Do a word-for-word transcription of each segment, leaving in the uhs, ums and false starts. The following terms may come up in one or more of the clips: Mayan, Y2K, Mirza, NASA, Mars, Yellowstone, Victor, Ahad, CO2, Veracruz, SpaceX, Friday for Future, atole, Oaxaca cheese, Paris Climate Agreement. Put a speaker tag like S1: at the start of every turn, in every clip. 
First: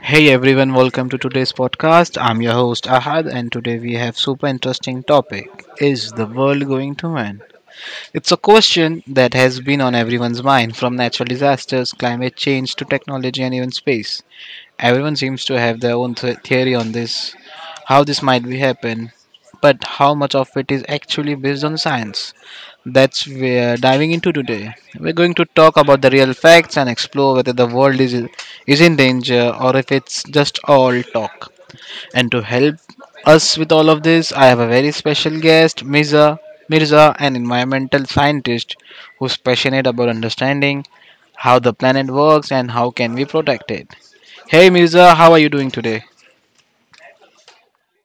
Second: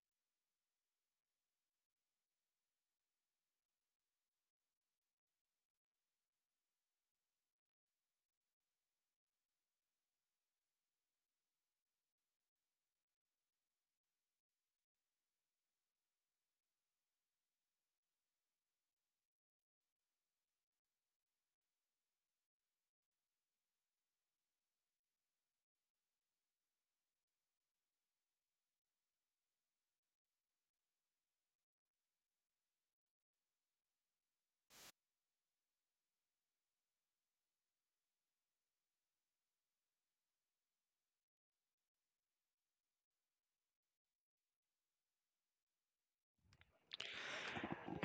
S1: Hey everyone, welcome to today's podcast. I'm your host Ahad and today we have super interesting topic. Is the world going to end? It's a question that has been on everyone's mind, from natural disasters, climate change to technology and even space. Everyone seems to have their own th- theory on this, how this might be happen, but how much of it is actually based on science? That's we're diving into today. We're going to talk about the real facts and explore whether the world is is in danger or if it's just all talk. And to help us with all of this, I have a very special guest, Mirza, Mirza, an environmental scientist who's passionate about understanding how the planet works and how can we protect it. Hey Mirza, how are you doing today?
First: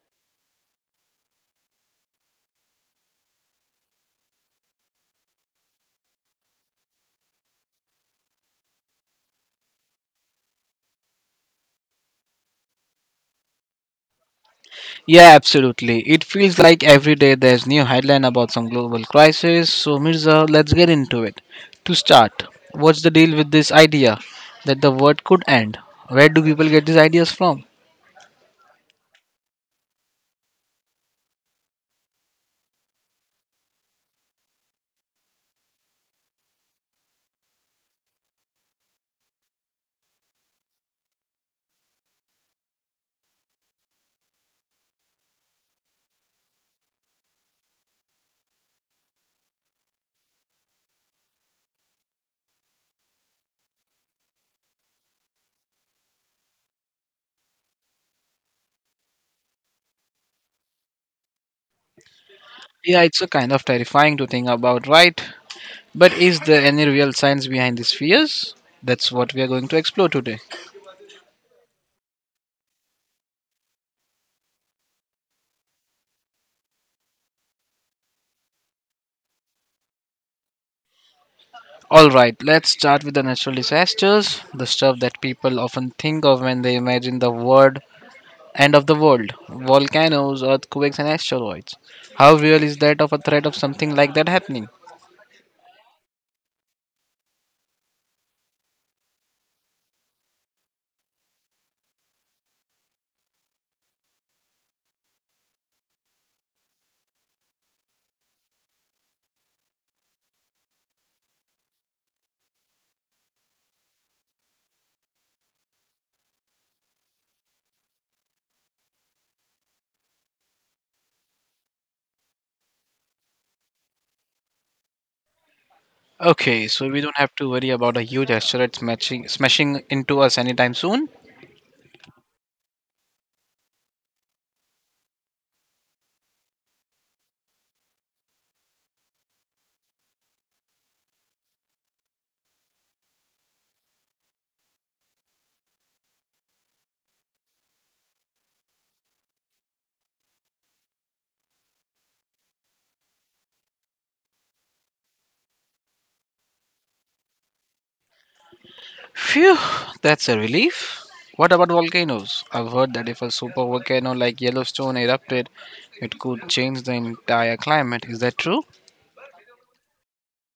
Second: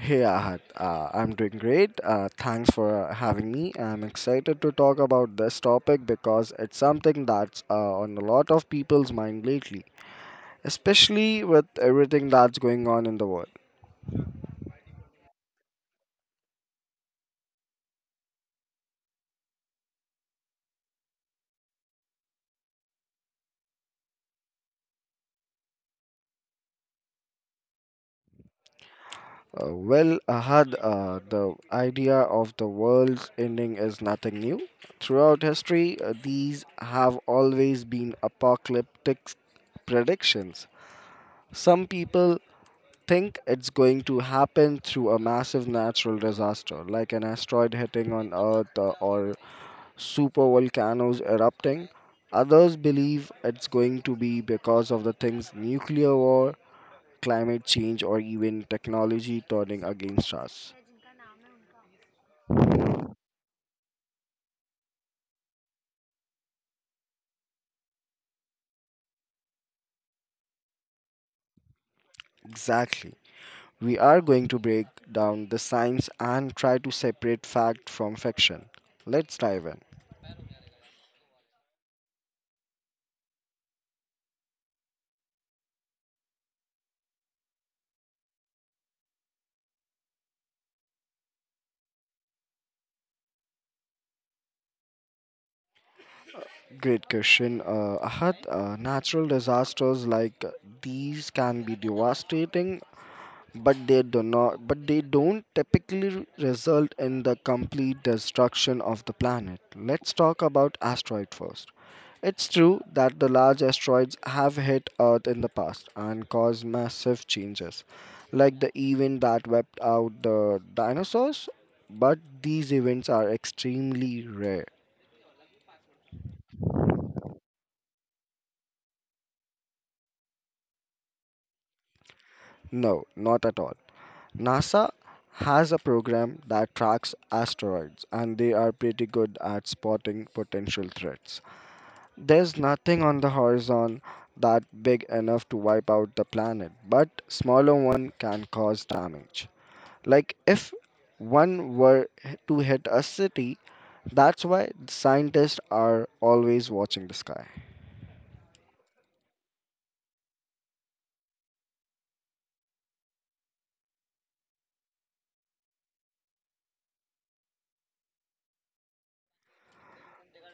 S2: Hey Ahad, uh, I'm doing great. Uh, thanks for having me. I'm excited to talk about this topic because it's something that's uh, on a lot of people's mind lately, especially with everything that's going on in the world.
S1: Yeah, absolutely. It feels like every day there's new headline about some global crisis. So Mirza, let's get into it. To start, what's the deal with this idea that the world could end? Where do people get these ideas from?
S2: Uh, well, Ahad, uh, the idea of the world's ending is nothing new. Throughout history, uh, these have always been apocalyptic predictions. Some people think it's going to happen through a massive natural disaster like an asteroid hitting on Earth uh, or super volcanoes erupting. Others believe it's going to be because of the things nuclear war, climate change, or even technology turning against us.
S1: Yeah, it's a kind of terrifying to think about, right? But is there any real science behind these fears? That's what we are going to explore today.
S2: Exactly. We are going to break down the science and try to separate fact from fiction. Let's dive in.
S1: Alright, let's start with the natural disasters, the stuff that people often think of when they imagine the word end of the world, volcanoes, earthquakes, and asteroids. How real is that of a threat of something like that happening?
S2: Great question. Uh, Ahad, uh, natural disasters like these can be devastating, but they do not, but they don't typically result in the complete destruction of the planet. Let's talk about asteroid first. It's true that the large asteroids have hit Earth in the past and caused massive changes, like the event that wiped out the dinosaurs, but these events are extremely rare.
S1: Okay, so we don't have to worry about a huge asteroid smashing, smashing into us anytime soon.
S2: No, not at all. NASA has a program that tracks asteroids, and they are pretty good at spotting potential threats. There's nothing on the horizon that big enough to wipe out the planet, but smaller one can cause damage. Like if one were h- to hit a city, that's why scientists are always watching the sky.
S1: Phew, that's a relief. What about volcanoes? I've heard that if a super volcano like Yellowstone erupted, it could change the entire climate. Is that true?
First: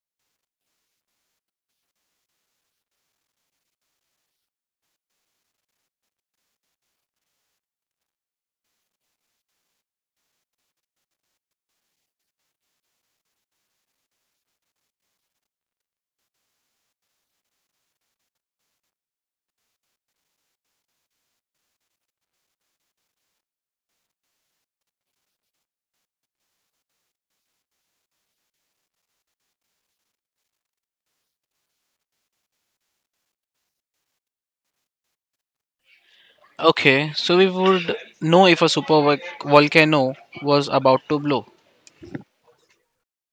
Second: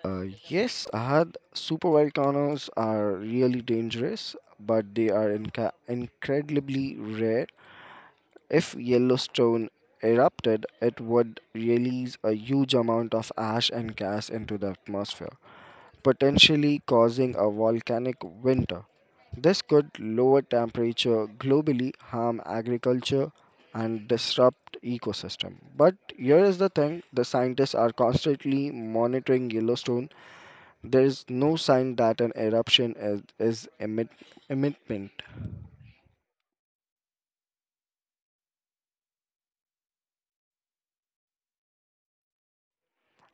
S2: Uh, yes, Ahad, super volcanoes are really dangerous, but they are inca- incredibly rare. If Yellowstone erupted, it would release a huge amount of ash and gas into the atmosphere, potentially causing a volcanic winter. This could lower temperature globally, harm agriculture, and disrupt ecosystem. But here is the thing, the scientists are constantly monitoring Yellowstone. There is no sign that an eruption is, is emit, emitting.
S1: Okay, so we would know if a super volcano was about to blow.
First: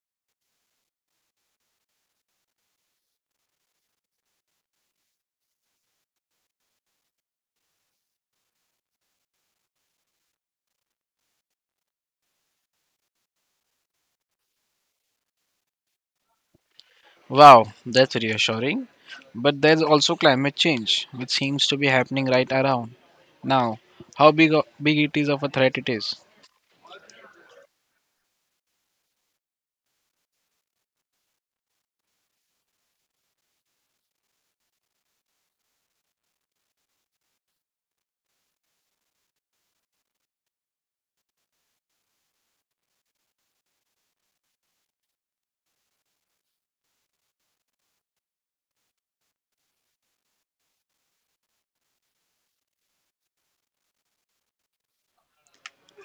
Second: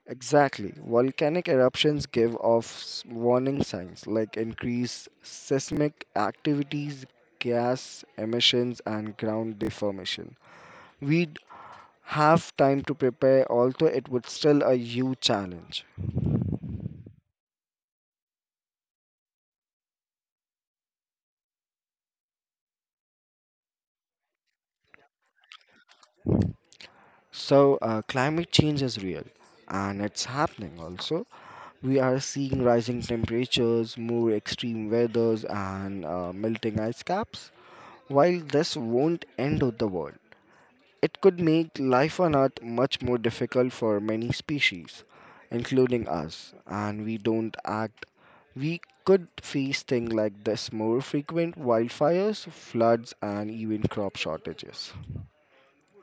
S2: Exactly. Volcanic eruptions give off s- warning signs like increased seismic activities, gas emissions, and ground deformation. We'd have time to prepare, although it would still a huge challenge.
S1: Wow, that's reassuring. But there's also climate change, which seems to be happening right around now. How big o- big it is of a threat it is.
S2: So, uh, climate change is real and it's happening also. We are seeing rising temperatures, more extreme weathers, and uh, melting ice caps. While this won't end of the world, it could make life on Earth much more difficult for many species, including us, and we don't act. We could face things like this more frequent wildfires, floods, and even crop shortages.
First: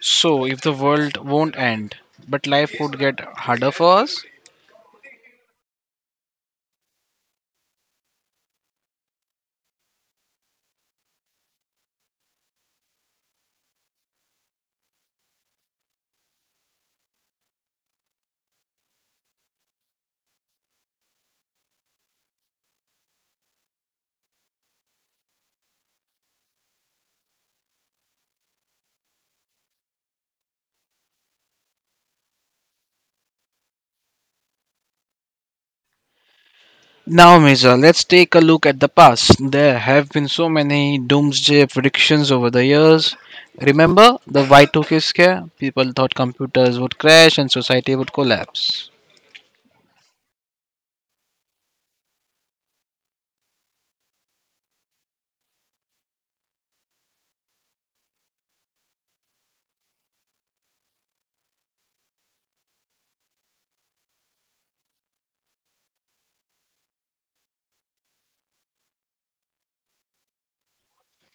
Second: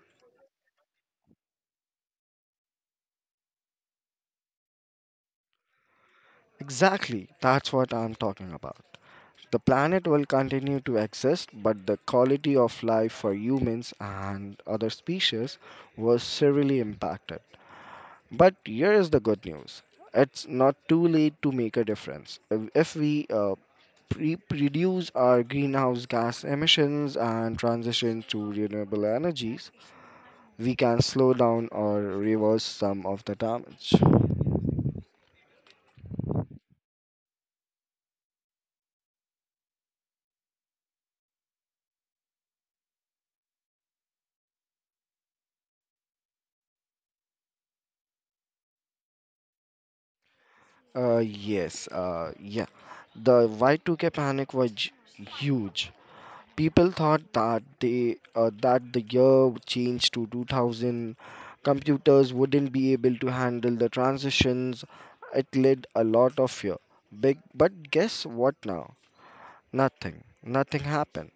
S1: So, if the world won't end, but life would get harder for us.
S2: Exactly, that's what I'm talking about. The planet will continue to exist, but the quality of life for humans and other species was severely impacted. But here is the good news, it's not too late to make a difference. If if we uh, pre- reduce our greenhouse gas emissions and transition to renewable energies, we can slow down or reverse some of the damage.
S1: Now, Mirza, let's take a look at the past. There have been so many doomsday predictions over the years. Remember the Y two K scare? People thought computers would crash and society would collapse.
S2: Uh, yes, uh, yeah. The Y two K panic was j- huge. People thought that they uh, that the year change to two thousand computers wouldn't be able to handle the transitions. It led a lot of fear. Big, but guess what now? Nothing. Nothing happened.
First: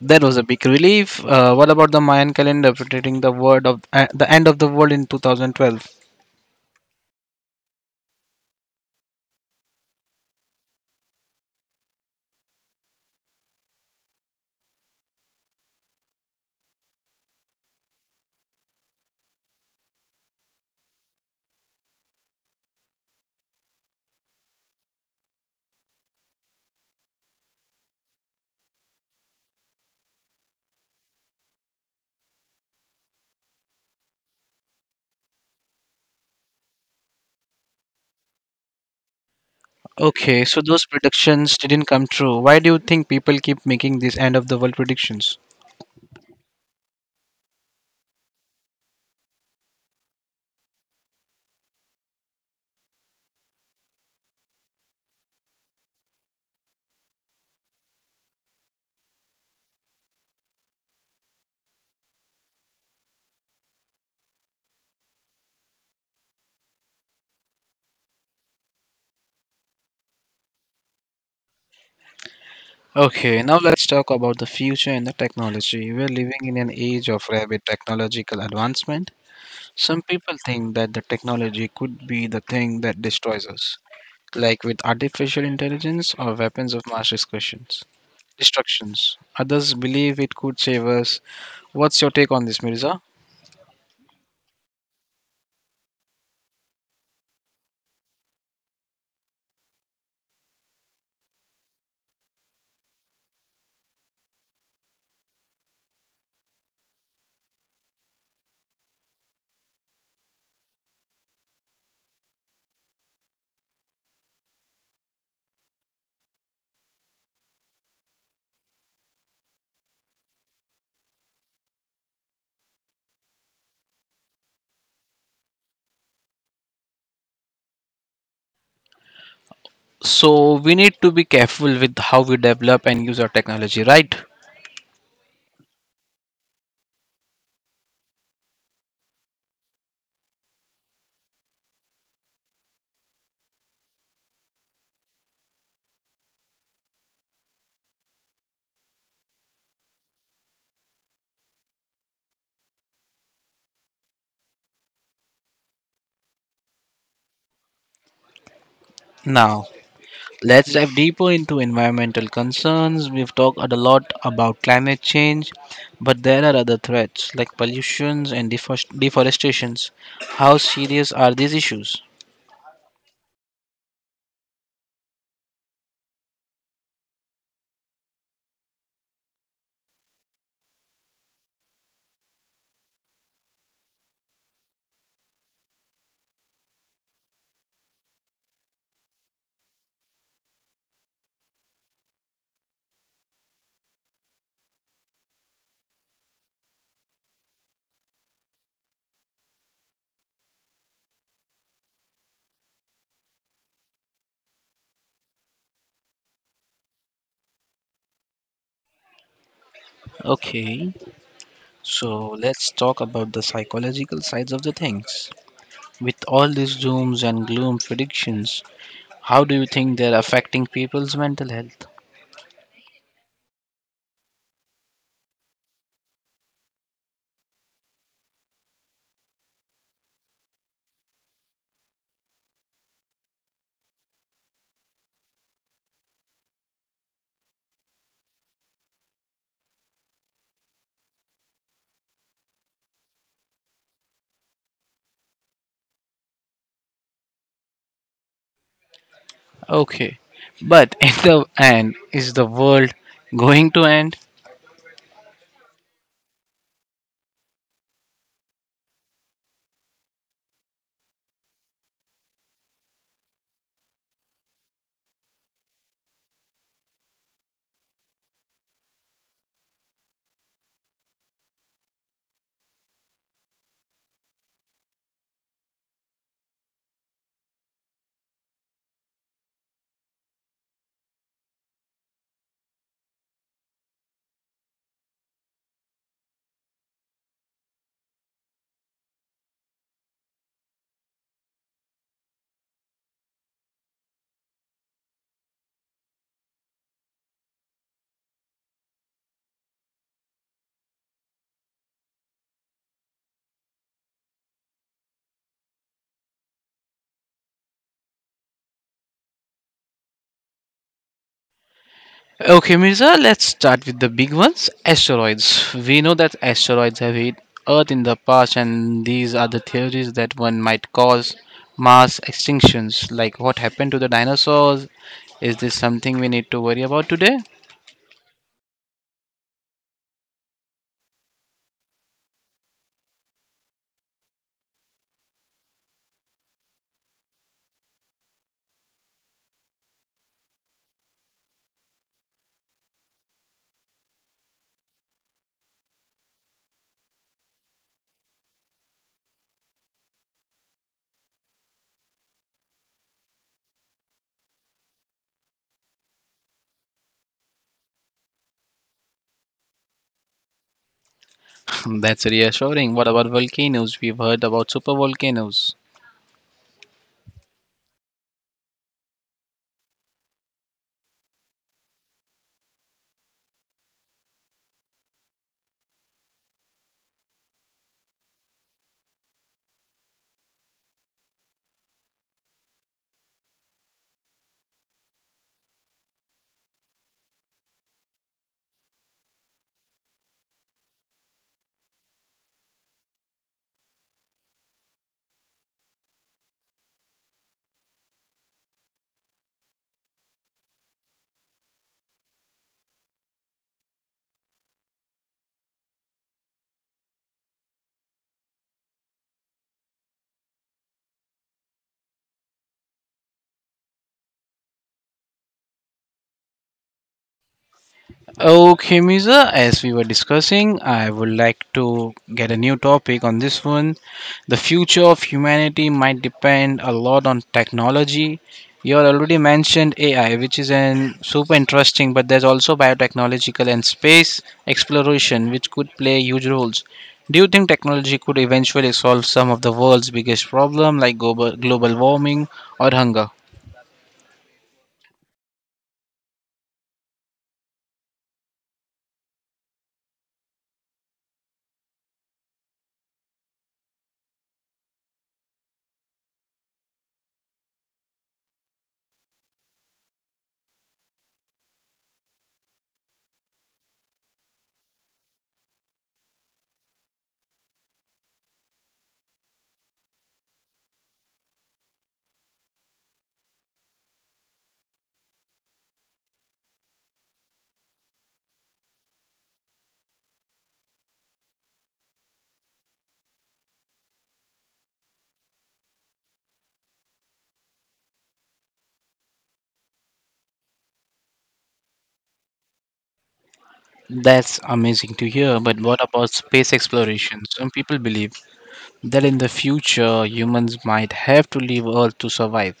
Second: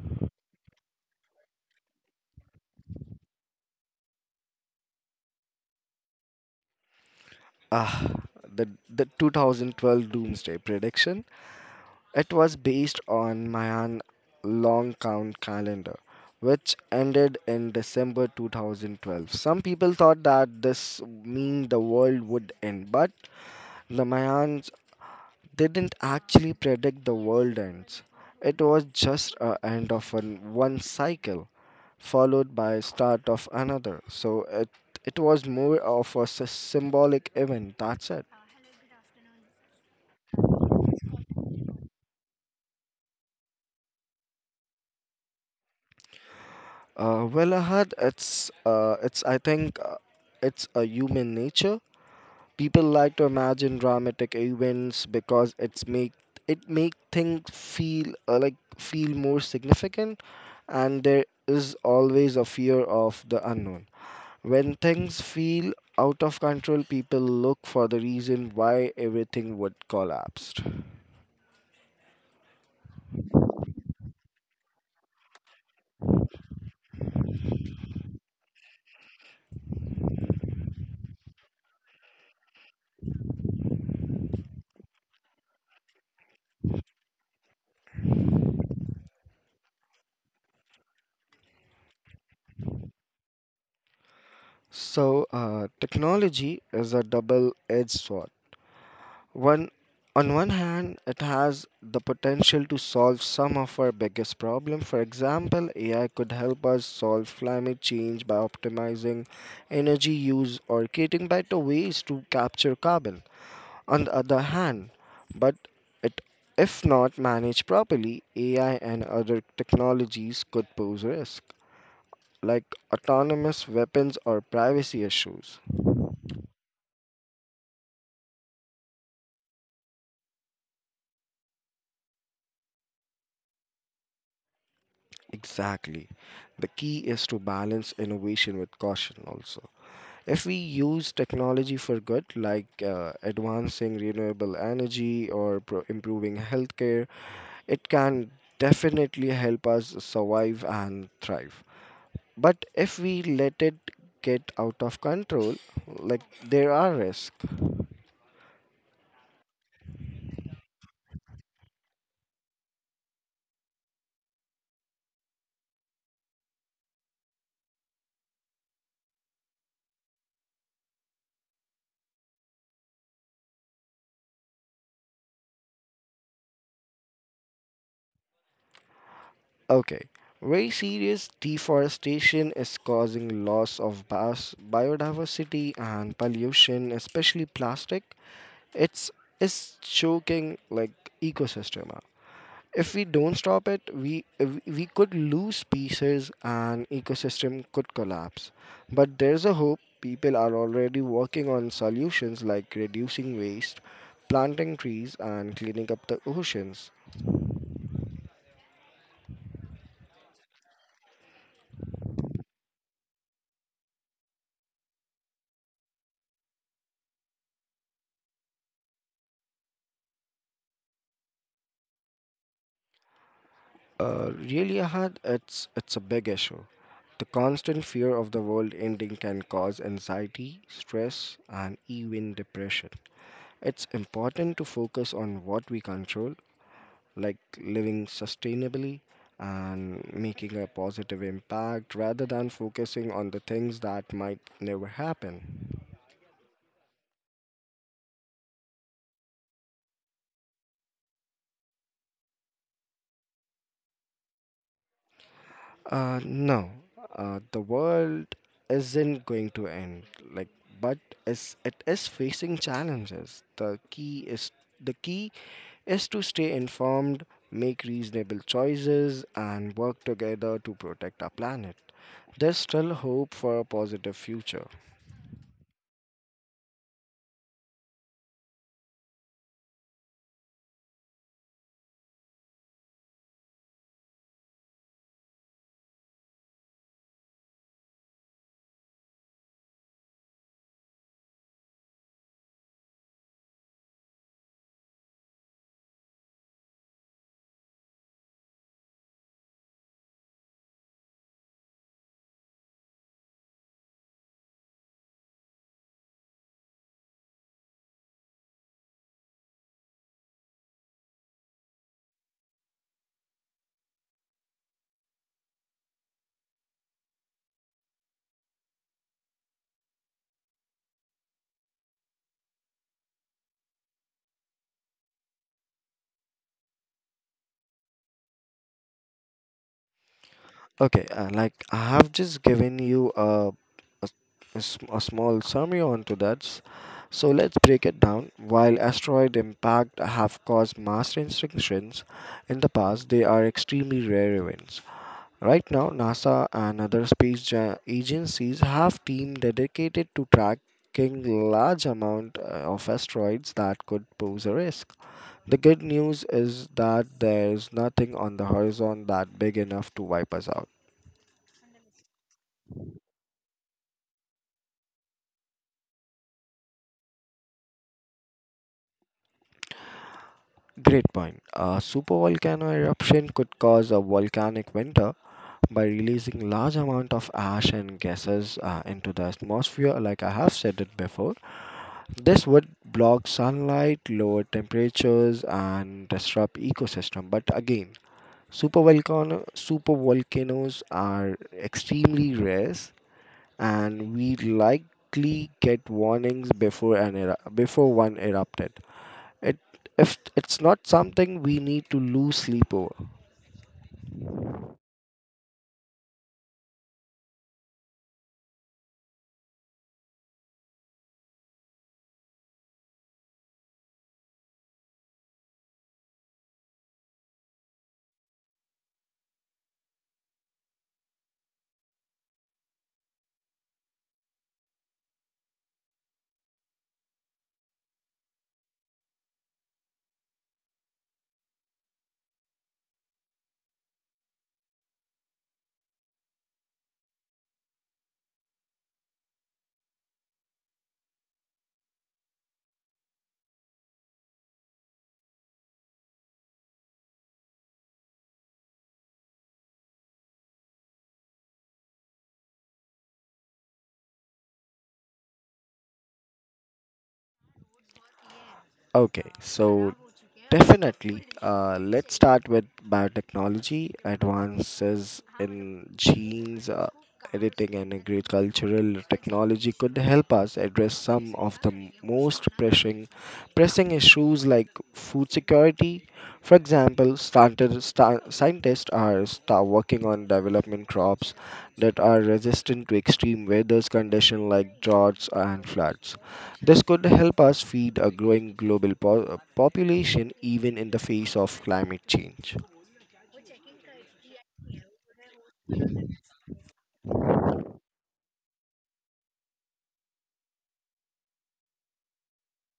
S1: That was a big relief. Uh, what about the Mayan calendar predicting the word of uh, the end of the world in two thousand twelve?
S2: Ah, the the twenty twelve doomsday prediction. It was based on Mayan long count calendar, which ended in December two thousand twelve. Some people thought that this mean the world would end, but Ramayans didn't actually predict the world ends. It was just a end of an, one cycle followed by start of another. So it it was more of a s- symbolic event. That's it.
S1: Okay, so those predictions didn't come true. Why do you think people keep making these end of the world predictions?
S2: Uh, well, Ahad, it's uh, it's I think uh, it's a human nature. People like to imagine dramatic events because it's make it make things feel uh, like feel more significant, and there is always a fear of the unknown. When things feel out of control, people look for the reason why everything would collapse.
S1: Okay, now let's talk about the future and the technology. We're living in an age of rapid technological advancement. Some people think that the technology could be the thing that destroys us, like with artificial intelligence or weapons of mass destructions. Destructions. Others believe it could save us. What's your take on this, Mirza?
S2: So, uh, technology is a double edged sword. One, on one hand, it has the potential to solve some of our biggest problems. For example, A I could help us solve climate change by optimizing energy use or creating better ways to capture carbon. On the other hand. But it, if not managed properly, A I and other technologies could pose risk, like autonomous weapons or privacy issues.
S1: So we need to be careful with how we develop and use our technology, right?
S2: Exactly. The key is to balance innovation with caution also. If we use technology for good, like uh, advancing renewable energy or pro- improving healthcare, it can definitely help us survive and thrive. But if we let it get out of control, like there are risks.
S1: Now, let's dive deeper into environmental concerns. We've talked a lot about climate change, but there are other threats like pollutions and defores- deforestations. How serious are these issues?
S2: Okay, very serious deforestation is causing loss of bios- biodiversity and pollution, especially plastic. It's is choking like ecosystem, if we don't stop it, we we could lose species and ecosystem could collapse. But there's a hope. People are already working on solutions like reducing waste, planting trees, and cleaning up the oceans.
S1: Okay, so let's talk about the psychological sides of the things. With all these dooms and gloom predictions, how do you think they're affecting people's mental health?
S2: Uh, really, Ahad, it's it's a big issue. The constant fear of the world ending can cause anxiety, stress, and even depression. It's important to focus on what we control, like living sustainably and making a positive impact rather than focusing on the things that might never happen.
S1: Okay, but in the end, is the world going to end?
S2: Uh, no, uh, the world isn't going to end. Like, but is it is facing challenges. The key is the key is to stay informed, make reasonable choices, and work together to protect our planet. There's still hope for a positive future.
S1: Okay, Mirza, let's start with the big ones asteroids. We know that asteroids have hit Earth in the past, and these are the theories that one might cause mass extinctions. Like what happened to the dinosaurs? Is this something we need to worry about today?
S2: Okay, uh, like I have just given you a, a, a sm- a small summary onto that. S- So let's break it down. While asteroid impact have caused mass extinctions in the past, they are extremely rare events. Right now, NASA and other space ja- agencies have team dedicated to tracking large amount uh, of asteroids that could pose a risk. The good news is that there's nothing on the horizon that big enough to wipe us out.
S1: That's reassuring. What about volcanoes? We've heard about super volcanoes.
S2: Great point. A supervolcano eruption could cause a volcanic winter by releasing large amount of ash and gases uh, into the atmosphere. Like I have said it before, this would block sunlight, lower temperatures, and disrupt ecosystem. But again, supervolcano supervolcanoes are extremely rare, and we likely get warnings before an eru- before one erupted. It if it's not something we need to lose sleep over.
S1: Okay, Miza, as we were discussing, I would like to get a new topic on this one. The future of humanity might depend a lot on technology. You all already mentioned A I, which is an super interesting, but there's also biotechnological and space exploration, which could play huge roles. Do you think technology could eventually solve some of the world's biggest problem, like global global warming or hunger?
S2: Okay, so Definitely. Uh, let's start with biotechnology, advances in genes, uh, editing, and agricultural technology could help us address some of the m- most pressing, pressing issues like food security. For example, started, star, scientists are start working on developing crops that are resistant to extreme weather conditions like droughts and floods. This could help us feed a growing global po- uh, population even in the face of climate change.
S1: That's amazing to hear. But what about space exploration? Some people believe that in the future humans might have to leave Earth to survive.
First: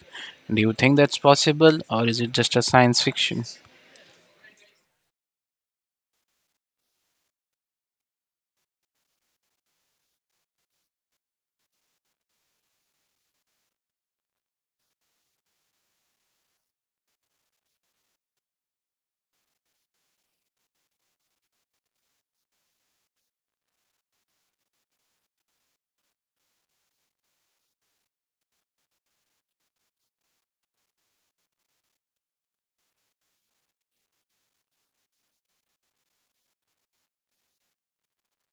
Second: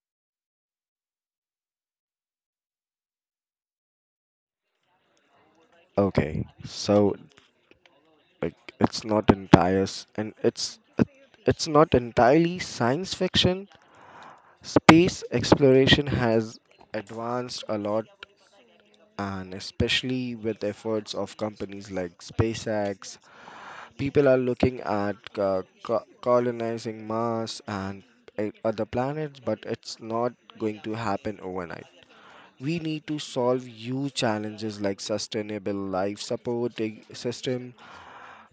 S1: Do you think that's possible, or is it just a science fiction?
S2: Okay, so like it's not entire s- and it's it- It's not entirely science fiction. Space exploration has advanced a lot and especially with efforts of companies like SpaceX, people are looking at uh, co- colonizing Mars and uh, other planets, but it's not going to happen overnight. We need to solve huge challenges like sustainable life supporting system,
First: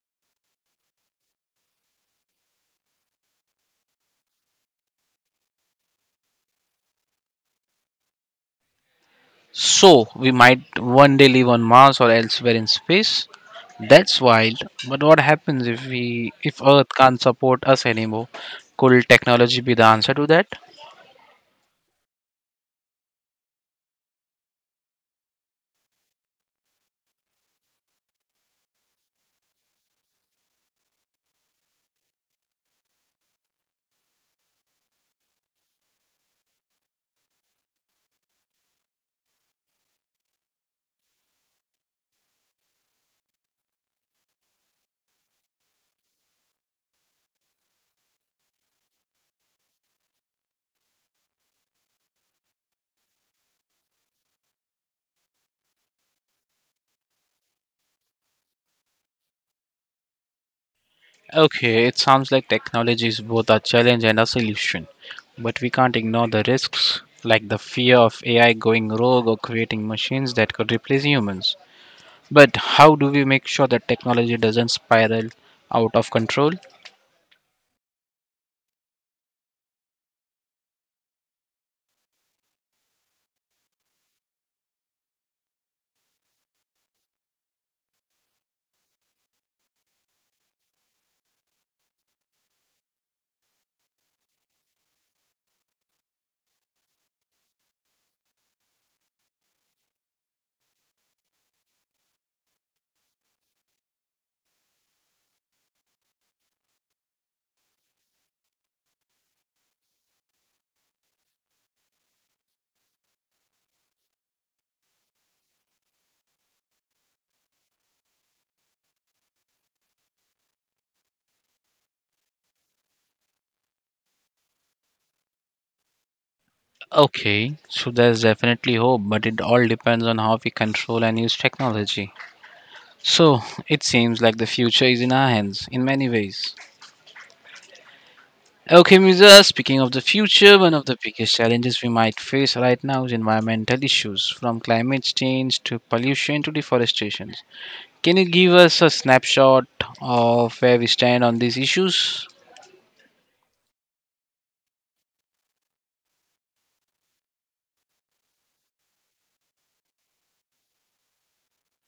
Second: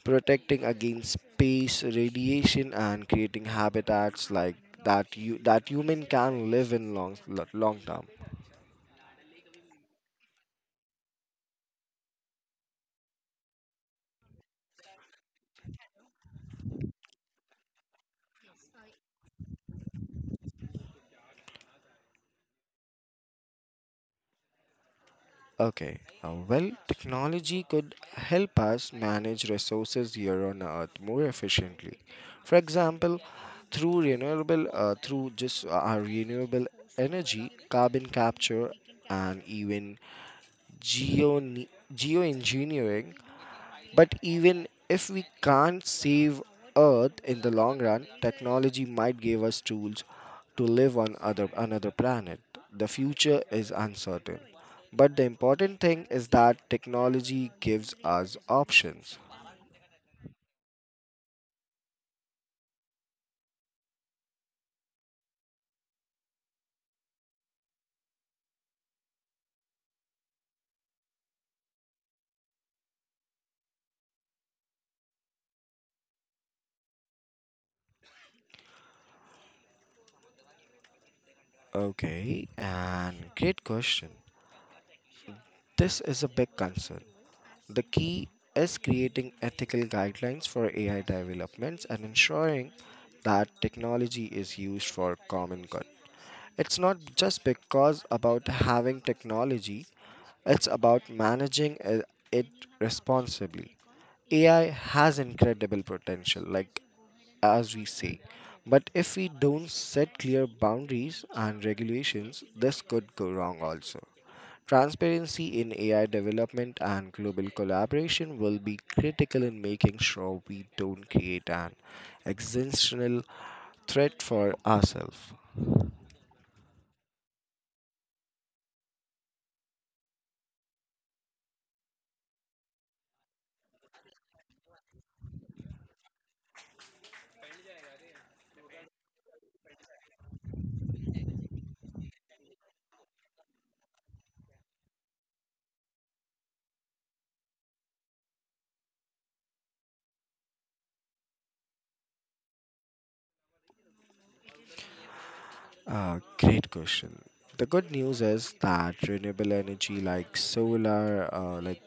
S2: protecting against space radiation, and creating habitats like that you that human can live in long lo- long term.
S1: So, we might one day live on Mars or elsewhere in space. That's wild. But what happens if we if Earth can't support us anymore? Could technology be the answer to that?
S2: Okay, uh, well, Technology could help us manage resources here on Earth more efficiently. For example, through renewable uh, through just uh, our renewable energy, carbon capture, and even geo geoengineering. But even if we can't save earth in the long run, technology might give us tools to live on other another planet. The future is uncertain, but the important thing is that technology gives us options.
S1: Okay, it sounds like technology is both a challenge and a solution. But we can't ignore the risks, like the fear of A I going rogue or creating machines that could replace humans. But how do we make sure that technology doesn't spiral out of control?
S2: Okay and Great question. This is a big concern. The key is creating ethical guidelines for AI developments and ensuring that technology is used for common good. It's not just because about having technology, it's about managing i- it responsibly. A I has incredible potential, like as we say, but if we don't set clear boundaries and regulations, this could go wrong also. Transparency in A I development and global collaboration will be critical in making sure we don't create an existential threat for ourselves.
S1: Okay, so there's definitely hope, but it all depends on how we control and use technology. So it seems like the future is in our hands in many ways. Okay, Musa, speaking of the future, one of the biggest challenges we might face right now is environmental issues, from climate change to pollution to deforestation. Can you give us a snapshot of where we stand on these issues?
S2: Ah, great question. The good news is that renewable energy like solar, uh, like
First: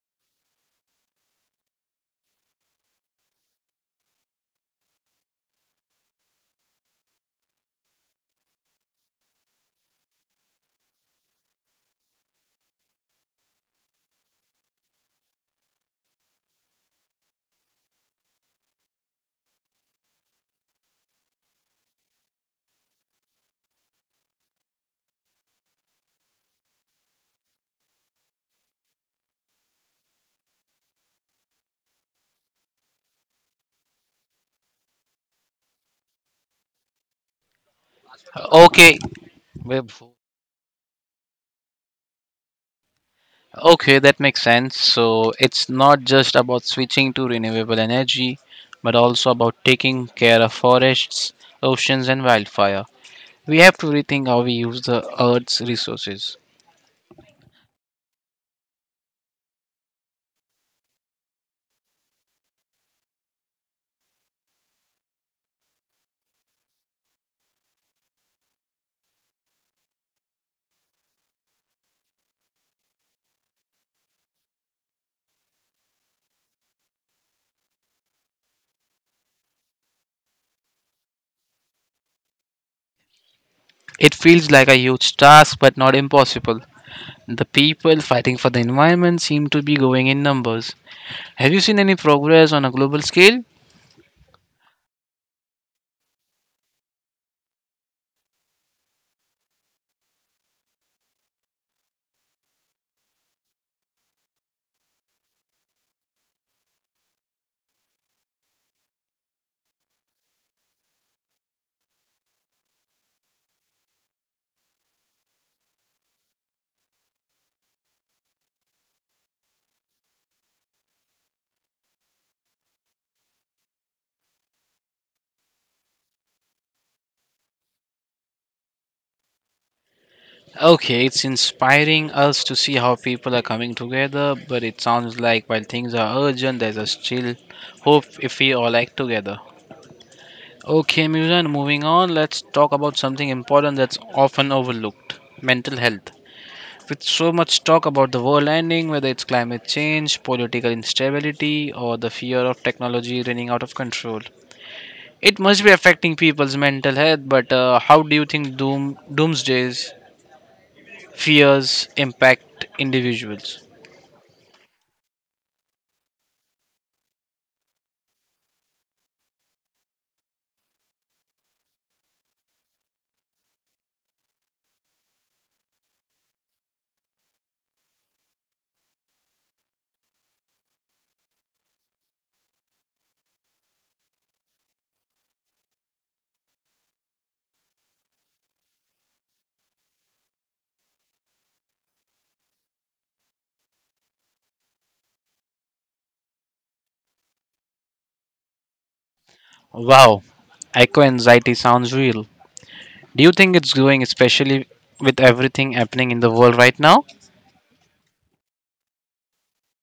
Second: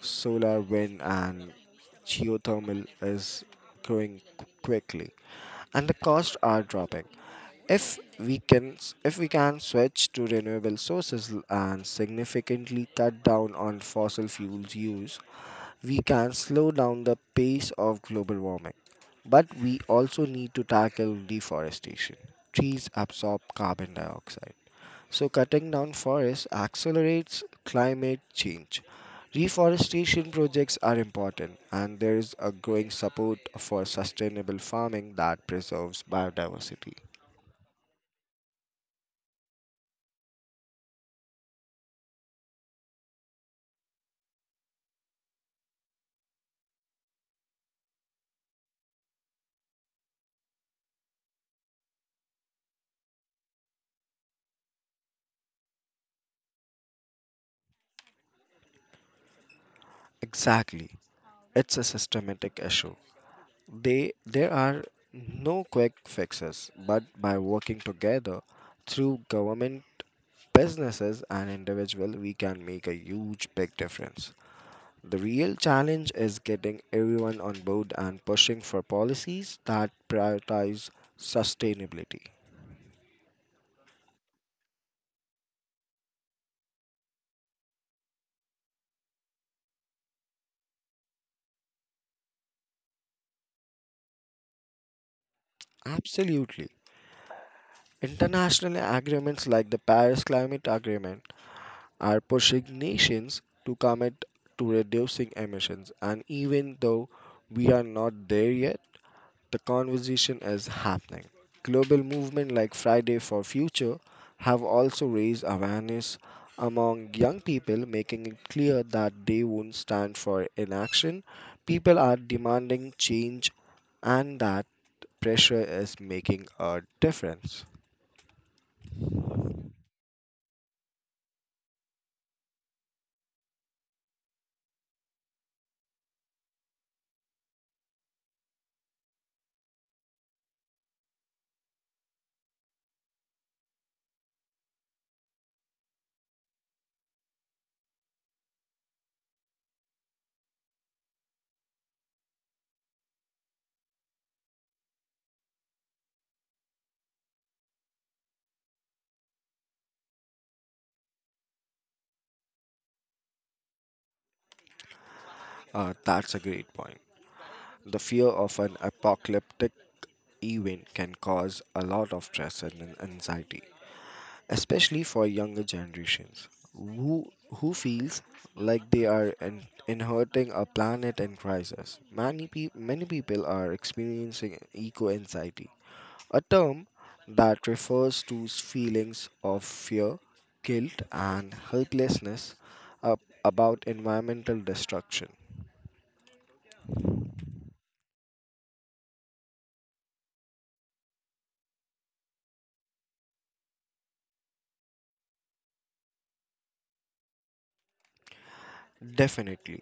S2: solar, wind, and geothermal is growing qu- quickly, and the costs are dropping. If we can, s- if we can switch to renewable sources l- and significantly cut down on fossil fuels use, we can slow down the pace of global warming. But we also need to tackle deforestation. Trees absorb carbon dioxide, so cutting down forests accelerates climate change. Reforestation projects are important, and there is a growing support for sustainable farming that preserves biodiversity.
S1: Okay, Web Okay, that makes sense. So it's not just about switching to renewable energy, but also about taking care of forests, oceans, and wildfire. We have to rethink how we use the Earth's resources.
S2: Exactly, it's a systematic issue. They, there are no quick fixes, but by working together through government, businesses, and individuals, we can make a huge big difference. The real challenge is getting everyone on board and pushing for policies that prioritize sustainability.
S1: It feels like a huge task, but not impossible. The people fighting for the environment seem to be going in numbers. Have you seen any progress on a global scale?
S2: Absolutely. International agreements like the Paris Climate Agreement are pushing nations to commit to reducing emissions, and even though we are not there yet, the conversation is happening. Global movements like Friday for Future have also raised awareness among young people, making it clear that they won't stand for inaction. People are demanding change and that pressure is making a difference.
S1: Okay, it's inspiring us to see how people are coming together, but it sounds like while things are urgent, there's a still hope if we all act together. Okay, Muzan, moving on, let's talk about something important that's often overlooked mental health. With so much talk about the world ending, whether it's climate change, political instability, or the fear of technology running out of control, it must be affecting people's mental health. But uh, how do you think doom, doomsdays fears impact individuals.
S2: Uh, that's a great point. The fear of an apocalyptic event can cause a lot of stress and an- anxiety, especially for younger generations who who feels like they are in, inheriting a planet in crisis. Many pe- many people are experiencing eco anxiety, a term that refers to s- feelings of fear, guilt and helplessness ab- about environmental destruction.
S1: Wow, eco anxiety sounds real. Do you think it's growing, especially with everything happening in the world right now?
S2: Definitely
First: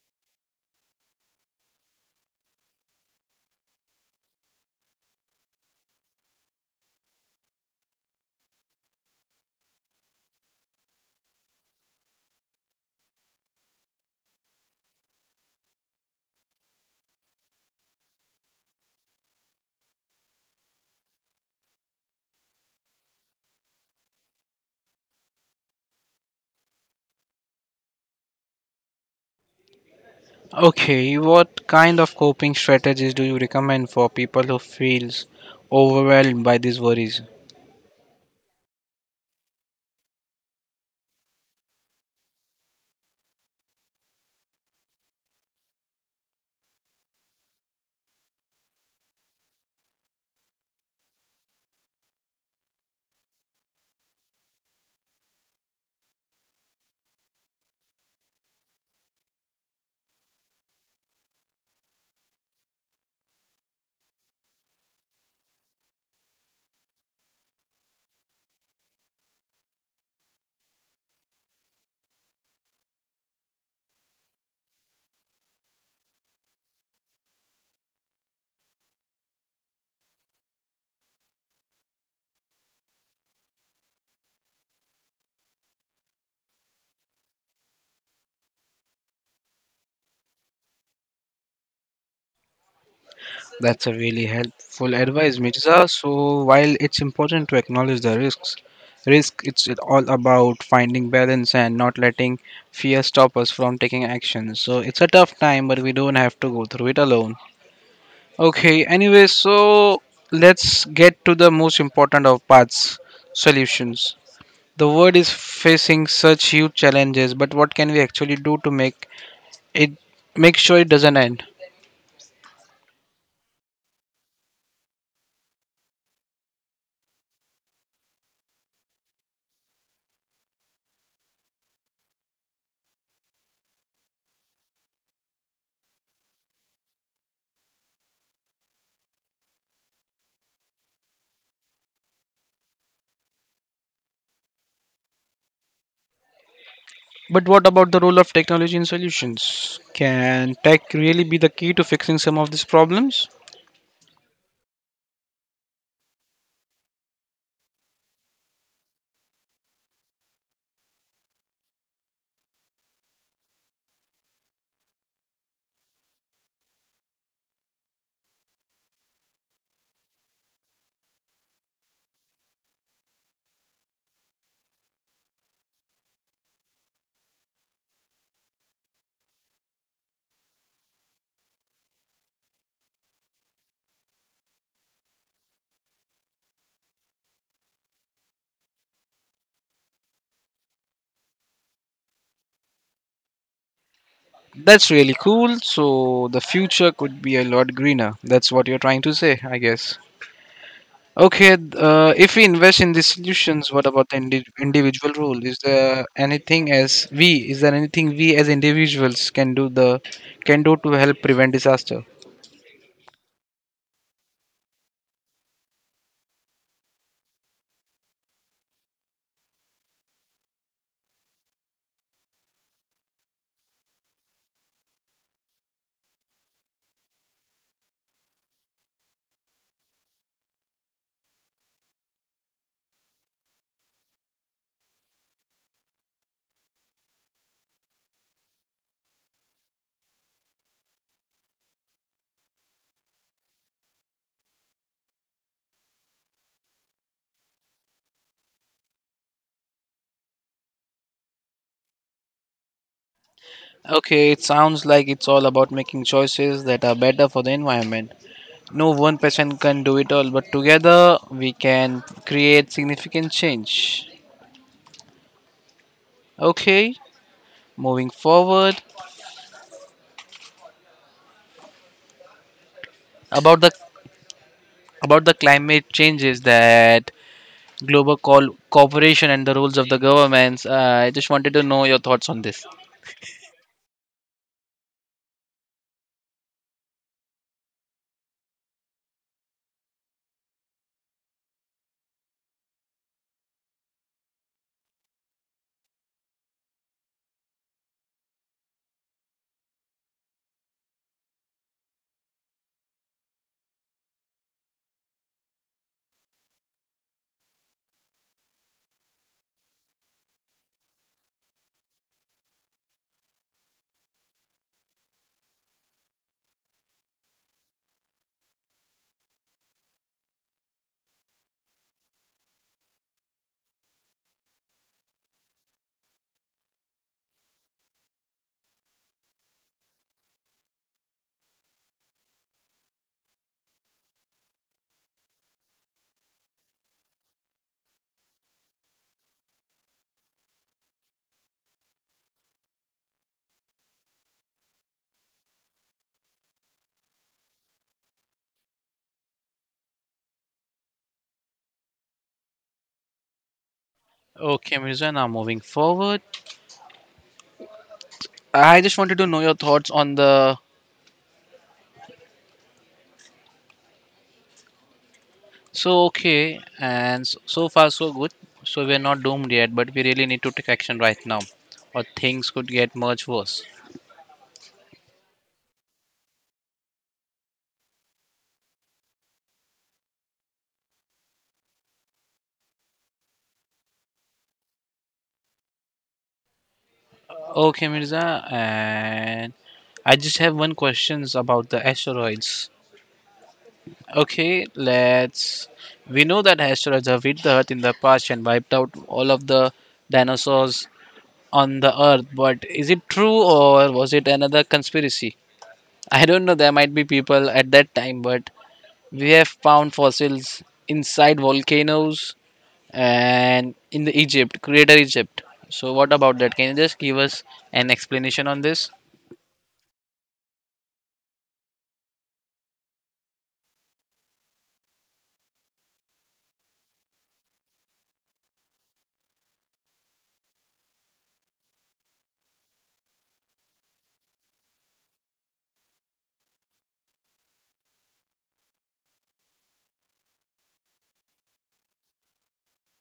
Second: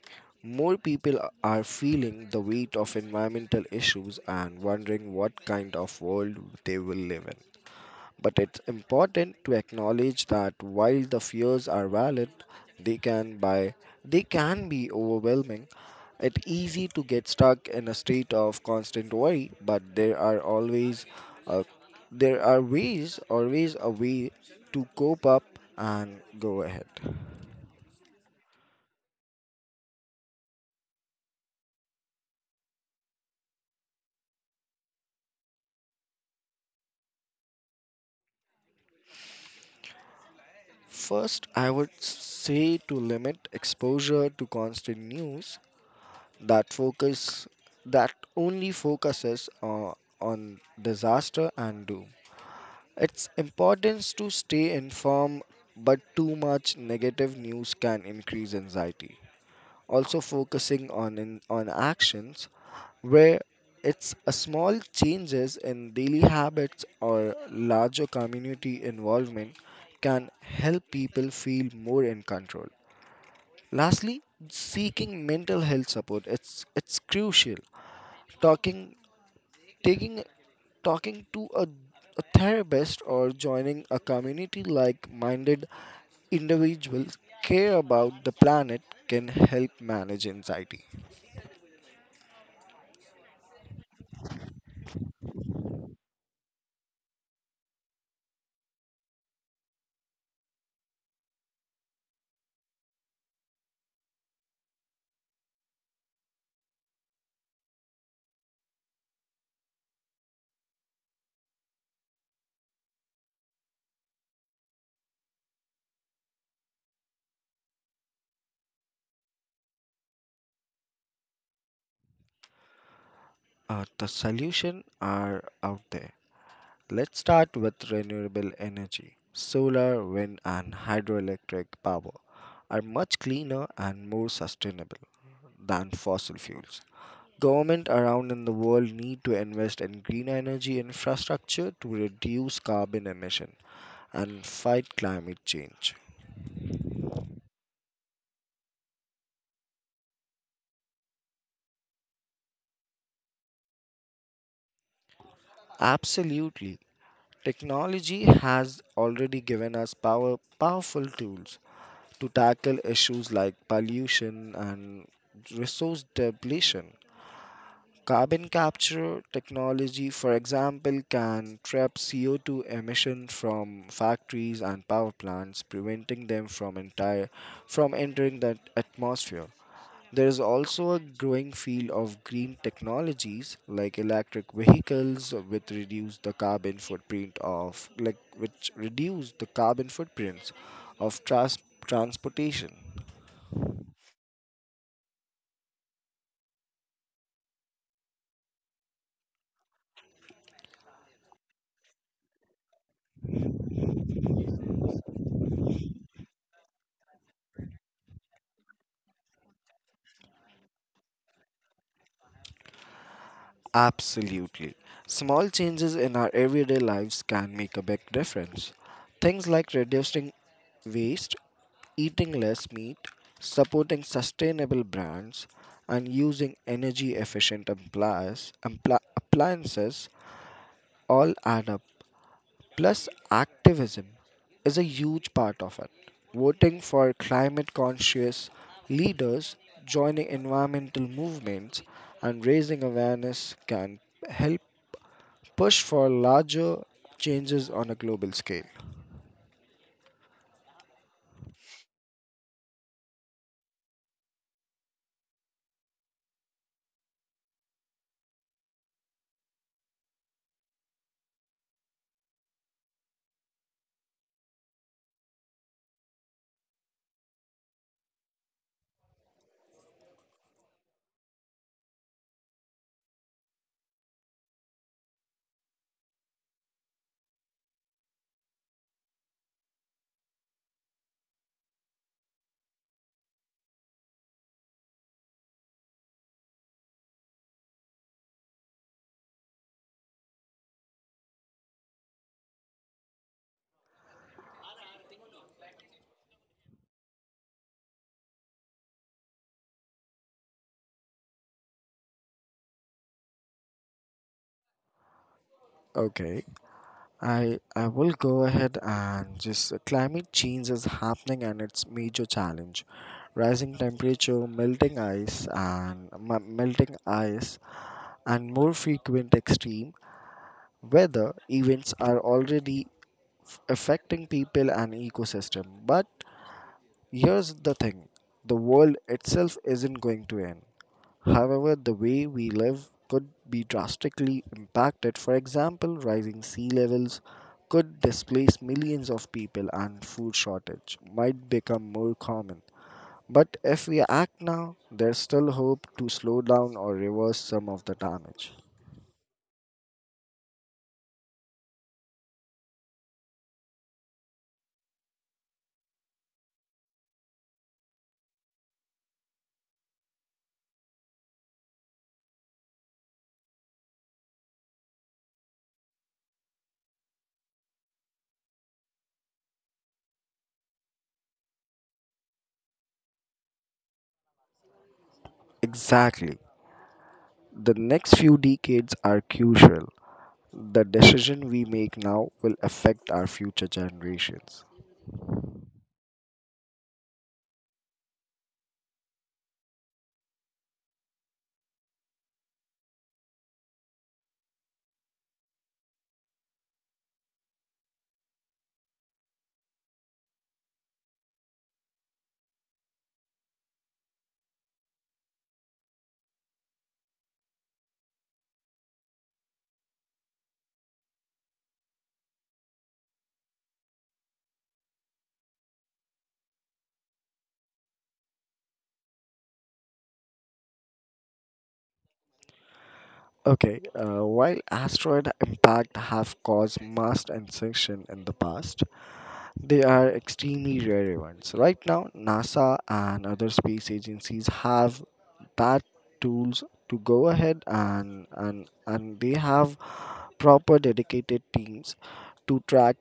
S2: more people a- are feeling the weight of environmental issues and wondering what kind of world they will live in. But it's important to acknowledge that while the fears are valid, they can by they can be overwhelming. It's easy to get stuck in a state of constant worry, but there are always uh, there are ways, always a way to cope up and go ahead.
S1: Okay, what kind of coping strategies do you recommend for people who feels overwhelmed by these worries?
S2: First, I would say to limit exposure to constant news that focus that only focuses on, on disaster and doom. It's importance to stay informed, but too much negative news can increase anxiety. Also focusing on in, on actions where it's a small changes in daily habits or larger community involvement can help people feel more in control. Lastly, seeking mental health support it's it's crucial. Talking taking talking to a, a therapist or joining a community like minded individuals care about the planet can help manage anxiety
S1: That's a really helpful advice, Mirza. So while it's important to acknowledge the risks, risk it's all about finding balance and not letting fear stop us from taking action. So it's a tough time, but we don't have to go through it alone. Okay. Anyway, so let's get to the most important of parts: solutions. The world is facing such huge challenges, but what can we actually do to make it make sure it doesn't end?
S2: uh, The solution are out there. Let's start with renewable energy. Solar, wind and hydroelectric power are much cleaner and more sustainable than fossil fuels. Government around in the world need to invest in green energy infrastructure to reduce carbon emission and fight climate change.
S1: But what about the role of technology in solutions? Can tech really be the key to fixing some of these problems?
S2: Absolutely. Technology has already given us power, powerful tools to tackle issues like pollution and resource depletion. Carbon capture technology, for example, can trap C O two emission from factories and power plants, preventing them from entire from entering the atmosphere. There is also a growing field of green technologies like electric vehicles which reduce the carbon footprint of like which reduce the carbon footprints of trans- transportation.
S1: That's really cool. So the future could be a lot greener. That's what you're trying to say, I guess. Okay, th- uh, if we invest in these solutions, what about the indi- individual role? Is there anything as we? Is there anything we as individuals can do the can do to help prevent disaster?
S2: Absolutely. Small changes in our everyday lives can make a big difference. Things like reducing waste, eating less meat, supporting sustainable brands, and using energy efficient appliances all add up. Plus, activism is a huge part of it. Voting for climate conscious leaders, joining environmental movements, and raising awareness can help push for larger changes on a global scale.
S1: Okay, it sounds like it's all about making choices that are better for the environment. No one person can do it all, but together we can create significant change. Okay, moving forward about the about the climate changes that global co- cooperation and the rules of the governments. Uh, I just wanted to know your thoughts on this.
S2: Okay. I I will go ahead and just uh, Climate change is happening and it's major challenge. Rising temperature, melting ice and m- melting ice and more frequent extreme weather events are already affecting people and ecosystem. But here's the thing, the world itself isn't going to end. However, the way we live could be drastically impacted. For example, rising sea levels could displace millions of people and food shortage might become more common. But if we act now, there's still hope to slow down or reverse some of the damage.
S1: Okay, Mirza. Now moving forward, I just wanted to know your thoughts on the. So okay, and s- so far so good. So we're not doomed yet, but we really need to take action right now, or things could get much worse.
S2: Exactly. The next few decades are crucial. The decision we make now will affect our future generations.
S1: Okay, Mirza, and I just have one questions about the asteroids. Okay, let's. We know that asteroids have hit the Earth in the past and wiped out all of the dinosaurs on the Earth, but is it true or was it another conspiracy? I don't know, there might be people at that time, but we have found fossils inside volcanoes and in the Egypt, Greater Egypt. So, what about that? Can you just give us an explanation on this?
S2: Okay, uh, While asteroid impact have caused mass extinction in the past, they are extremely rare events. Right now, NASA and other space agencies have that tools to go ahead and and and they have proper dedicated teams to track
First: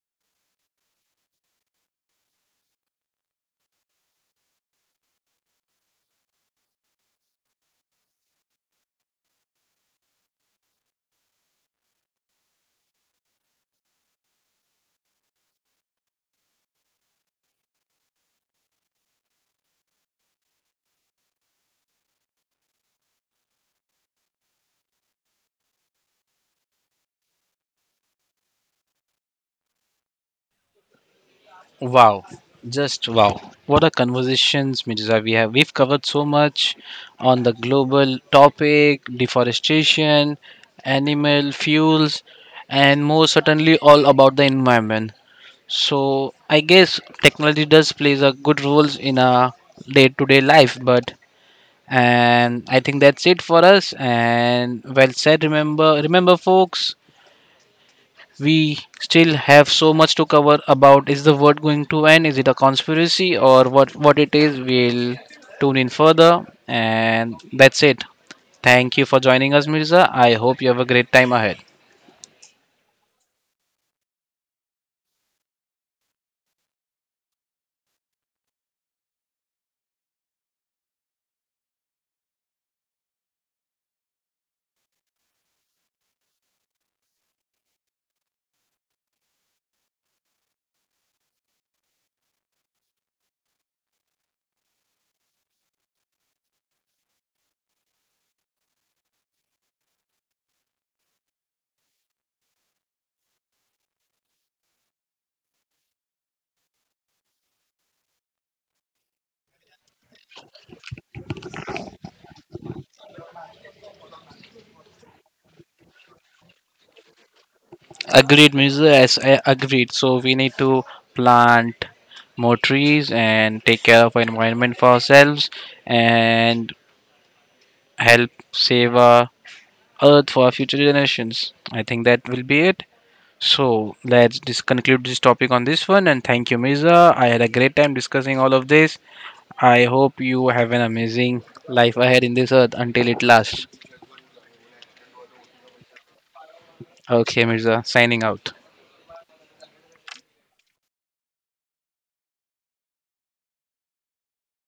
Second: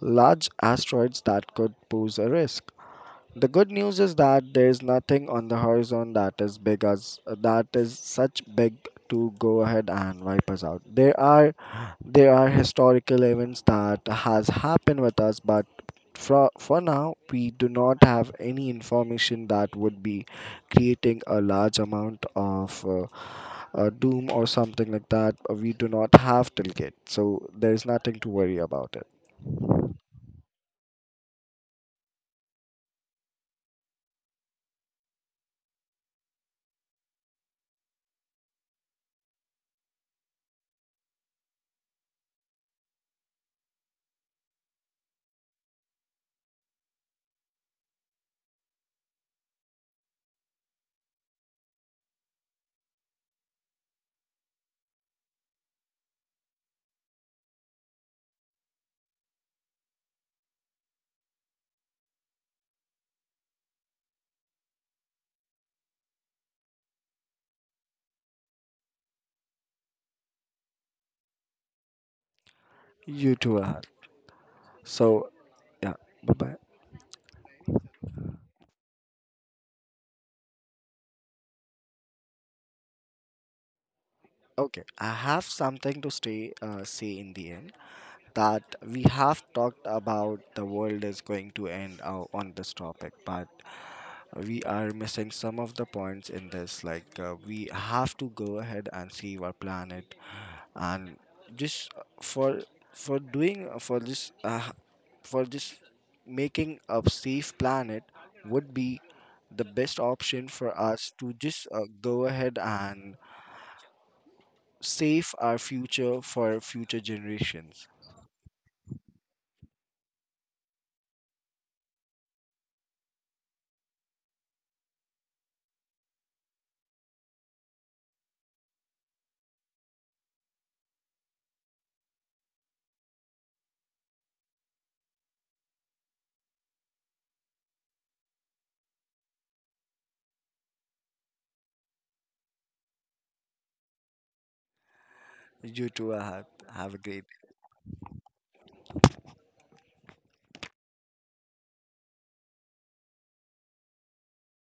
S2: large asteroids that could pose a risk. The good news is that there is nothing on the horizon that is big as that is such big to go ahead and wipe us out. There are there are historical events that has happened with us, but for for now we do not have any information that would be creating a large amount of uh, uh, doom or something like that. We do not have till yet, so there is nothing to worry about it.
S1: Wow, just wow. What a conversations, Mirza. We have we've covered so much on the global topic, deforestation, animal fuels, and more certainly all about the environment. So I guess technology does plays a good roles in our day-to-day life, but and I think that's it for us. And well said. Remember, remember, folks, we still have so much to cover about is the world going to end? Is it a conspiracy or what, what it is? We'll tune in further. And that's it. Thank you for joining us, Mirza. I hope you have a great time ahead.
S2: You too, Ahad. So, yeah, bye bye. Okay, I have something to stay, uh, say in the end that we have talked about the world is going to end uh, on this topic, but we are missing some of the points in this. Like, uh, we have to go ahead and save our planet and just for for doing uh, for this uh, for this making a safe planet would be the best option for us to just uh, go ahead and save our future for future generations.
S1: Agreed, Mirza. Yes, I agreed. So we need to plant more trees and take care of our environment for ourselves and help save our earth for our future generations. I think that will be it. So let's just conclude this topic on this one. And thank you, Mirza. I had a great time discussing all of this. I hope you have an amazing life ahead in this earth until it lasts.
S2: You too uh, Have a great
S1: Okay, Mirza, signing out.